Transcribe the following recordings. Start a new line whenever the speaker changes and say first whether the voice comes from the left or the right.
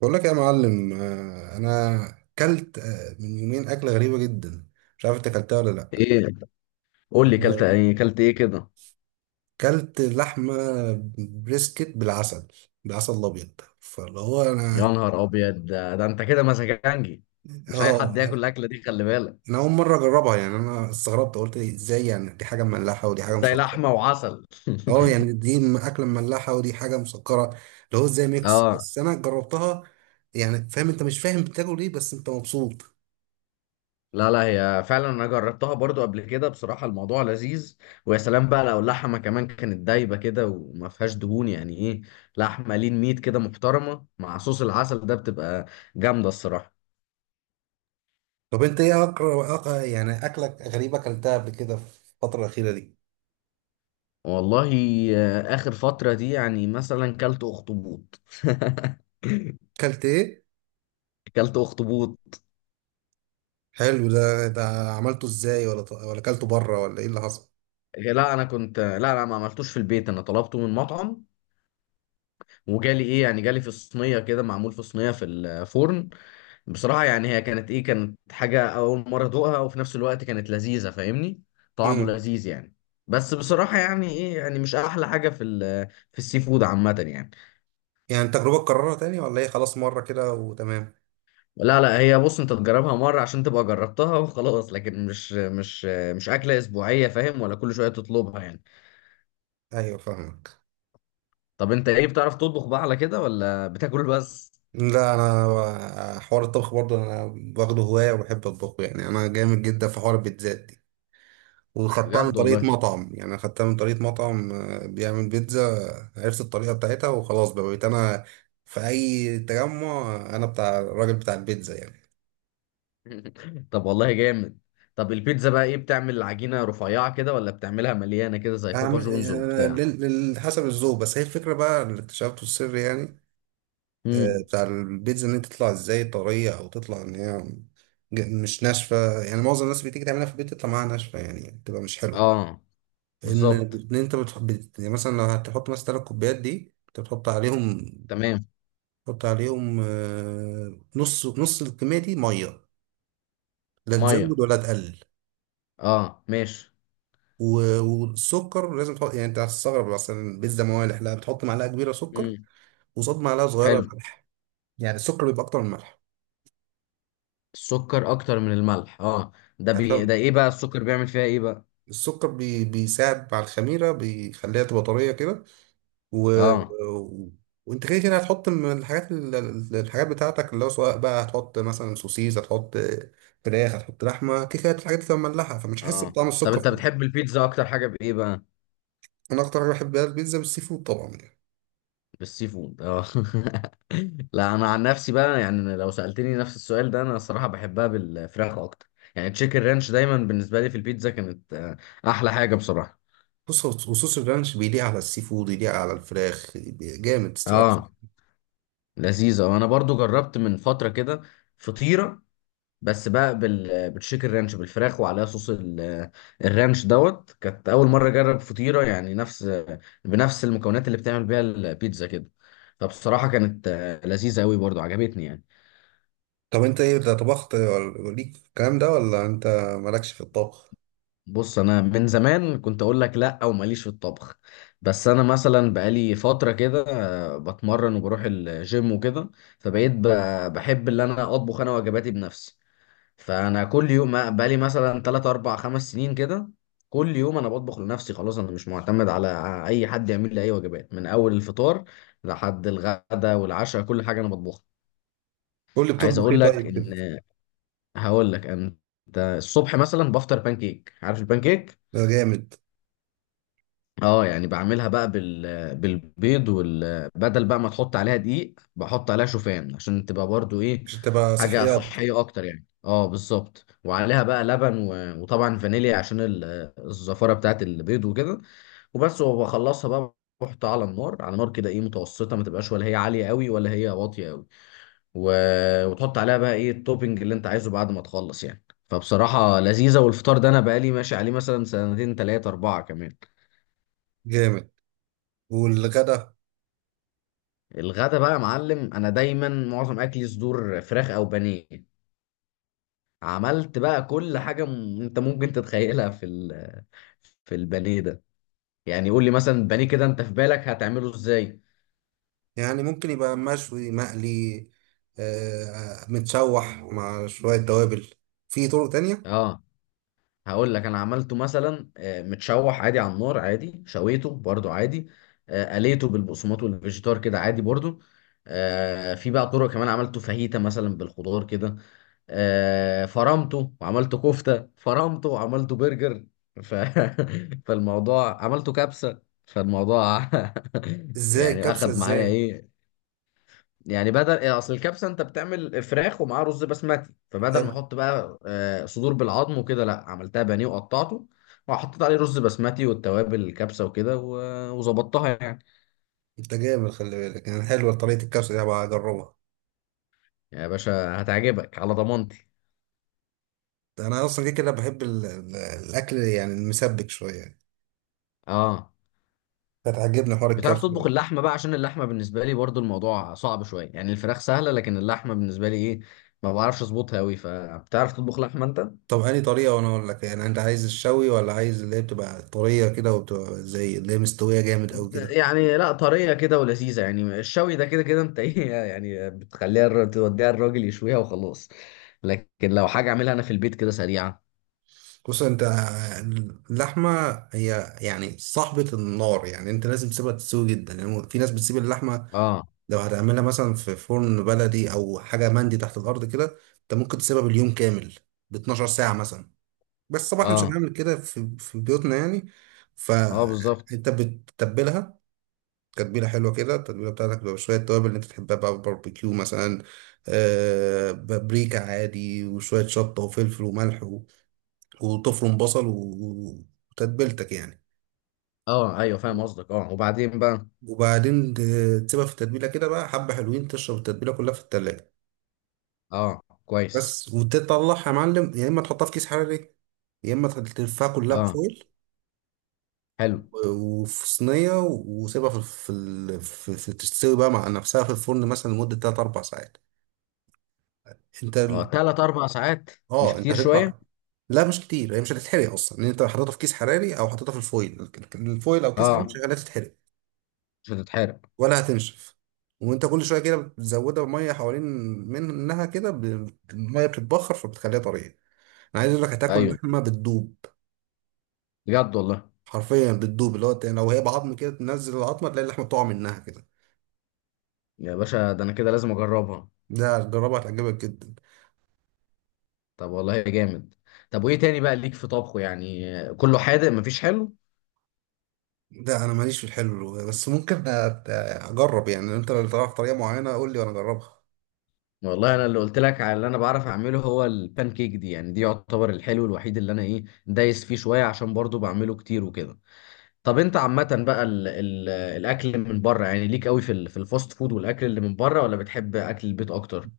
right: بقول لك يا معلم، انا كلت من يومين اكله غريبه جدا. مش عارف انت اكلتها ولا لا.
left: ايه. قول لي كلت
right: آه،
left: ايه كلت ايه كده.
right: كلت لحمه بريسكت بالعسل، بالعسل الابيض، فاللي هو
left: يا نهار ابيض، ده انت كده مسكنجي، مش اي حد
right: اه
left: ياكل الاكله دي خلي بالك.
right: انا اول مره اجربها. يعني انا استغربت، قلت إيه، ازاي؟ يعني دي حاجه مملحه ودي حاجه
left: ازاي
right: مسكره.
left: لحمه وعسل؟
right: اه، يعني اكله مملحه ودي حاجه مسكره، اللي هو ازاي ميكس؟
left: اه.
right: بس انا جربتها. يعني فاهم، انت مش فاهم بتاكل ايه بس انت مبسوط.
left: لا لا، هي فعلا انا جربتها برضو قبل كده، بصراحه الموضوع لذيذ. ويا سلام بقى لو اللحمه كمان كانت دايبه كده وما فيهاش دهون، يعني ايه لحمه لين ميت كده محترمه مع صوص العسل ده، بتبقى جامده الصراحه.
right: طب انت ايه؟ أقرأ يعني اكلك غريبه، اكلتها قبل كده في الفتره الاخيره دي؟
left: والله اخر فتره دي يعني مثلا كلت اخطبوط.
right: اكلت ايه؟
left: كلت اخطبوط.
right: حلو. ده عملته ازاي، ولا اكلته بره، ولا ايه اللي حصل؟
left: لا، انا كنت لا لا، ما عملتوش في البيت، انا طلبته من مطعم. وجالي ايه يعني جالي في صينيه كده، معمول في صينيه في الفرن. بصراحه يعني هي كانت ايه، كانت حاجه اول مره ادوقها، وفي نفس الوقت كانت لذيذه فاهمني. طعمه
right: امم
left: لذيذ يعني. بس بصراحه يعني ايه، يعني مش احلى حاجه في السي فود عامه يعني.
right: يعني تجربه تكررها تاني، ولا ايه، خلاص مره كده وتمام؟
left: لا لا، هي بص، انت تجربها مره عشان تبقى جربتها وخلاص، لكن مش مش اكله اسبوعيه، فاهم ولا كل شويه تطلبها يعني.
right: ايوه فاهمك.
left: طب انت ايه، بتعرف تطبخ بقى على كده ولا بتاكل بس؟
right: لا، انا حوار الطبخ برضه، انا واخده هوايه وبحب اطبخه. يعني انا جامد جدا في حوار البيتزات. وخدتها من
left: بجد
right: طريقة
left: والله؟
right: مطعم، يعني أنا خدتها من طريقة مطعم بيعمل بيتزا. عرفت الطريقة بتاعتها وخلاص، بقى بقيت أنا في أي تجمع أنا بتاع الراجل بتاع البيتزا يعني.
left: طب والله جامد. طب البيتزا بقى ايه، بتعمل عجينة رفيعة كده ولا بتعملها مليانة كده زي بابا
right: أعمل
left: جونز وبتاع؟
right: حسب الذوق. بس هي الفكرة بقى اللي اكتشفته السر يعني.
left: امم.
right: بتاع البيتزا، إن أنت تطلع إزاي طرية أو تطلع إن هي مش ناشفة. يعني معظم الناس بتيجي تعملها في البيت تطلع معاها ناشفة، يعني بتبقى مش حلوة.
left: اه
right: إن
left: بالظبط.
right: إن أنت يعني مثلا لو هتحط مثلا 3 كوبايات، دي أنت بتحط عليهم.
left: تمام.
right: حط عليهم نص نص الكمية دي 100، لا
left: مية.
right: تزود ولا تقلل.
left: اه ماشي.
right: و- والسكر لازم تحط. يعني انت هتستغرب، مثلا البيتزا موالح؟ لا، بتحط معلقة كبيرة سكر،
left: امم.
right: وقصاد معلقة
left: حلو.
right: صغيرة ملح. يعني السكر بيبقى أكتر من الملح.
left: السكر اكتر من الملح، اه. ده
right: هتلاقي
left: ايه بقى السكر بيعمل فيها ايه بقى؟
right: السكر بيساعد على الخميرة، بيخليها تبقى طرية كده. و...
left: اه.
right: و... وانت كده كده هتحط من الحاجات الحاجات بتاعتك، اللي هو سواء بقى هتحط مثلا سوسيس، هتحط فراخ، هتحط لحمة. كده كده الحاجات دي تبقى مملحة فمش هتحس
left: اه،
right: بطعم
left: طب انت
right: السكر.
left: بتحب البيتزا اكتر حاجة بايه بقى؟
right: انا اكتر حاجه بحبها البيتزا بالسي فود طبعا يعني.
left: بالسي فود، اه. لا انا عن نفسي بقى، يعني لو سألتني نفس السؤال ده، انا الصراحة بحبها بالفراخ اكتر. يعني تشيكن رانش دايما بالنسبة لي في البيتزا كانت احلى حاجة بصراحة.
right: بص، هو وصوص الرانش بيليق على السي فود، يليق على الفراخ. جامد الصراحه.
left: اه، لذيذة. وانا برضو جربت من فترة كده فطيرة، بس بقى بالتشيكن رانش بالفراخ، وعليها صوص الرانش دوت، كانت اول مرة اجرب فطيرة يعني نفس بنفس المكونات اللي بتعمل بيها البيتزا كده، فبصراحة كانت لذيذة قوي، برضو عجبتني يعني.
right: طب انت ايه ده، طبخت ليك في الكلام ده ولا انت مالكش في الطبخ؟
left: بص، انا من زمان كنت اقول لك لا، او ماليش في الطبخ، بس انا مثلا بقالي فتره كده بتمرن وبروح الجيم وكده، فبقيت بحب اللي انا اطبخ انا وجباتي بنفسي. فانا كل يوم، بقالي مثلا 3 4 5 سنين كده، كل يوم انا بطبخ لنفسي، خلاص انا مش معتمد على اي حد يعمل لي اي وجبات، من اول الفطار لحد الغدا والعشاء كل حاجه انا بطبخها.
right: قول لي
left: عايز
right: بتطبخ ايه
left: اقول لك
right: طيب كده.
left: ان، هقول لك انت، الصبح مثلا بفطر بانكيك، عارف البانكيك؟
right: ده جامد.
left: اه، يعني بعملها بقى بالبيض بدل بقى ما تحط عليها دقيق بحط عليها شوفان، عشان تبقى برضو ايه،
right: عشان تبقى
left: حاجة
right: صحيه اكتر.
left: صحية اكتر يعني، اه بالظبط. وعليها بقى لبن وطبعا فانيليا عشان الزفارة بتاعت البيض وكده، وبس، وبخلصها بقى، بحطها على النار، على نار كده ايه، متوسطة، ما تبقاش ولا هي عالية قوي ولا هي واطية قوي، و... وتحط عليها بقى ايه التوبينج اللي انت عايزه بعد ما تخلص يعني. فبصراحة لذيذة، والفطار ده انا بقالي ماشي عليه مثلا سنتين تلاتة اربعة كمان.
right: جامد. والغدا؟
left: الغدا بقى يا معلم، انا دايما معظم اكلي صدور فراخ او بانيه. عملت بقى كل حاجه انت ممكن تتخيلها في البانيه ده. يعني قول لي مثلا البانيه كده، انت في بالك هتعمله ازاي؟
right: يعني ممكن يبقى مشوي، مقلي، متشوح مع شويه توابل. في طرق تانية.
left: اه، هقول لك، انا عملته مثلا متشوح عادي على النار عادي، شويته برضو عادي، قليته بالبقسماط والفيجيتار كده عادي برضو، في بقى طرق كمان، عملته فاهيتا مثلا بالخضار كده، فرمته وعملته كفتة، فرمته وعملته برجر، ف... فالموضوع عملته كبسة، فالموضوع
right: ازاي
left: يعني
right: الكبسه،
left: اخد معايا
right: ازاي؟
left: ايه. يعني بدل، يعني اصل الكبسه انت بتعمل فراخ ومعاه رز بسمتي، فبدل ما
right: حلو.
left: احط بقى صدور بالعظم وكده، لا عملتها بانيه وقطعته، وحطيت عليه رز بسمتي والتوابل الكبسه وكده، وظبطتها يعني.
right: انت جامد، خلي بالك. يعني حلوه طريقه الكبسه دي، هبقى اجربها.
left: يا باشا هتعجبك على ضمانتي.
right: انا اصلا كده كده بحب الاكل، يعني المسبك شويه.
left: اه،
right: هتعجبني حوار
left: بتعرف
right: الكرف
left: تطبخ
right: ده.
left: اللحمه بقى؟ عشان اللحمه بالنسبه لي برضو الموضوع صعب شويه، يعني الفراخ سهله لكن اللحمه بالنسبه لي ايه، ما بعرفش اظبطها قوي، فبتعرف تطبخ لحمه انت؟
right: طب انهي طريقه وانا اقول لك؟ يعني انت عايز الشوي، ولا عايز اللي هي بتبقى طريه كده وبتبقى زي اللي هي مستويه جامد قوي كده؟
left: يعني لا، طريه كده ولذيذه، يعني الشوي ده كده كده انت ايه يعني، بتخليها توديها الراجل يشويها وخلاص، لكن لو حاجه اعملها انا في البيت كده سريعه.
right: بص انت، اللحمه هي يعني صاحبه النار. يعني انت لازم تسيبها تستوي جدا. يعني في ناس بتسيب اللحمه،
left: اه،
right: لو هتعملها مثلا في فرن بلدي او حاجه مندي تحت الارض كده، انت ممكن تسيبها باليوم كامل، ب 12 ساعه مثلا. بس طبعا احنا مش
left: اه،
right: هنعمل كده في بيوتنا يعني.
left: اه بالظبط.
right: فانت بتتبلها تتبيله حلوه كده. التتبيله بتاعتك بتبقى شويه توابل اللي انت تحبها، بقى باربيكيو مثلا، بابريكا عادي، وشويه شطه وفلفل وملح، و- وتفرم بصل، و- وتتبيلتك يعني.
left: اه ايوه، فاهم قصدك. اه، وبعدين بقى؟
right: وبعدين تسيبها في التتبيله كده بقى حبه حلوين، تشرب التتبيله كلها في التلاجه.
left: اه كويس.
right: بس. وتطلعها يا معلم، يا اما تحطها في كيس حراري، يا اما تلفها كلها
left: اه
right: بفويل
left: حلو.
right: وفي صينية، وسيبها في في ال- في في تستوي بقى مع نفسها في الفرن مثلا لمدة 3 4 ساعات. انت
left: اه،
right: ال-
left: تلات اربع ساعات؟ مش
right: اه انت
left: كتير شويه؟
right: هتطلع. لا مش كتير، هي مش هتتحرق اصلا، لان انت حاططها في كيس حراري او حاططها في الفويل الفويل او كيس حراري، مش
left: اه،
right: هتخليها تتحرق
left: مش هتتحرق.
right: ولا هتنشف. وانت كل شويه كده بتزودها بميه حوالين منها كده، الميه بتتبخر فبتخليها طريه. انا عايز اقول لك، هتاكل
left: ايوه،
right: لحمه بتدوب.
left: بجد والله؟
right: حرفيا بتدوب، اللي هو لو هي بعظم كده تنزل العظمه تلاقي اللحمه بتقع منها كده.
left: يا باشا ده انا كده لازم اجربها.
right: ده جربها، هتعجبك جدا.
left: طب والله جامد. طب وايه تاني بقى ليك في طبخه يعني؟ كله حادق مفيش حلو؟
right: لا انا ماليش في الحلو، بس ممكن اجرب. يعني انت لو تعرف طريقه معينه قول لي وانا اجربها.
left: والله انا اللي قلت لك على اللي انا بعرف اعمله هو البان كيك دي، يعني دي يعتبر الحلو الوحيد اللي انا ايه، دايس فيه شويه عشان برضو بعمله كتير وكده. طب انت عامه بقى، ال ال الاكل من بره يعني، ليك قوي في الفاست فود والاكل اللي من بره، ولا بتحب اكل البيت اكتر؟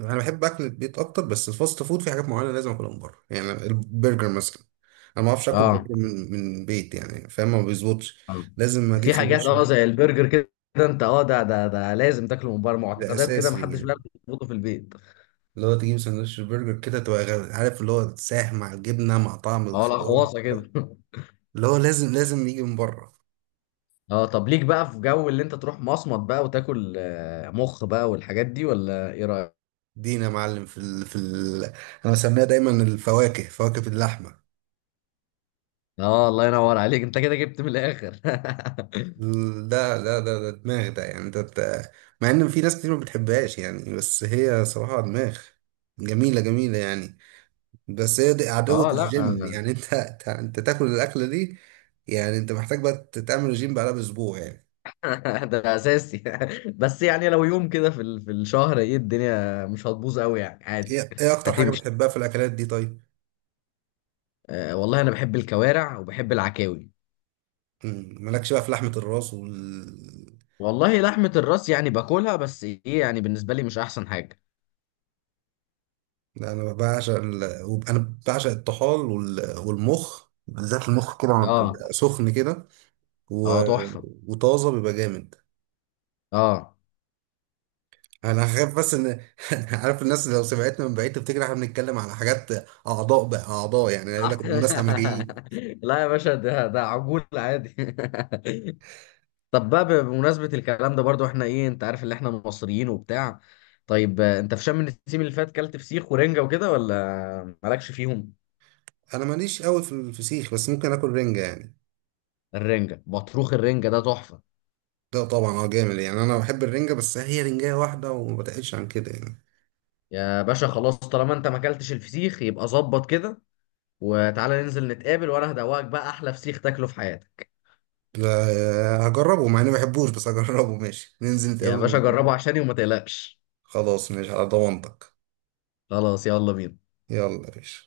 right: انا بحب اكل البيت اكتر، بس الفاست فود في حاجات معينه لازم اكلها من بره، يعني البرجر مثلا. انا ما اعرفش اكل برجر
left: اه.
right: من بيت، يعني فاهم، ما بيظبطش.
left: آه.
right: لازم اجيب
left: في حاجات
right: سندوتش،
left: زي البرجر كده، انت ده لازم تاكله من بره،
right: ده
left: معتقدات كده
right: اساسي
left: محدش
right: يعني.
left: بيعرف يظبطه في البيت.
right: اللي هو تجيب سندوتش برجر كده تبقى عارف، اللي هو ساح مع الجبنه مع طعم
left: اه،
right: الخيار،
left: الاخواصه كده.
right: اللي هو لازم لازم يجي من بره.
left: اه، طب ليك بقى في جو اللي انت تروح مصمت بقى وتاكل مخ بقى والحاجات دي، ولا ايه رايك؟
right: دينا يا معلم انا بسميها دايما الفواكه، فواكه اللحمه.
left: اه، الله ينور عليك، انت كده جبت من الاخر.
right: لا، لا، ده دماغ، ده يعني ده. مع ان في ناس كتير ما بتحبهاش يعني، بس هي صراحة دماغ جميلة جميلة يعني. بس هي دي عدوة
left: اه
right: الجيم.
left: لا.
right: يعني انت انت أنت تاكل الاكلة دي؟ يعني انت محتاج بقى تعمل رجيم بعدها باسبوع يعني.
left: ده اساسي. بس يعني لو يوم كده في الشهر، ايه، الدنيا مش هتبوظ قوي يعني، عادي.
right: ايه اكتر حاجة
left: هتمشي.
right: بتحبها في الاكلات دي طيب؟
left: آه والله انا بحب الكوارع وبحب العكاوي.
right: مالكش بقى في لحمة الراس وال...
left: والله لحمة الراس يعني باكلها، بس ايه يعني بالنسبة لي مش احسن حاجة.
right: لا انا بعشق الطحال والمخ، بالذات المخ كده لما
left: اه.
right: بيبقى سخن كده و...
left: اه، تحفة.
right: وطازة بيبقى جامد.
left: اه.
right: انا خايف بس ان عارف، الناس لو سمعتنا من بعيد تفتكر احنا بنتكلم على حاجات، اعضاء بقى اعضاء يعني، يقول لك الناس همجيين.
left: لا يا باشا، ده عجول عادي. طب بقى بمناسبة الكلام ده برضو، احنا ايه، انت عارف اللي احنا مصريين وبتاع، طيب انت في شم النسيم اللي فات كلت فسيخ ورنجة وكده ولا مالكش فيهم؟
right: انا ماليش قوي في الفسيخ، بس ممكن اكل رنجه يعني.
left: الرنجة بطروخ، الرنجة ده تحفة.
right: ده طبعا، جامد يعني. انا بحب الرنجه بس هي رنجه واحده وما بتقلش عن كده يعني.
left: يا باشا خلاص، طالما انت ما اكلتش الفسيخ يبقى ظبط كده، وتعالى ننزل نتقابل وانا هدوقك بقى احلى فسيخ تاكله في حياتك.
right: لا هجربه مع اني ما بحبوش، بس هجربه ماشي، ننزل نتقابل
left: يا باشا
right: ونجربه.
left: جربه عشاني وما تقلقش.
right: خلاص ماشي على ضمانتك.
left: خلاص يلا بينا.
right: يلا يا باشا.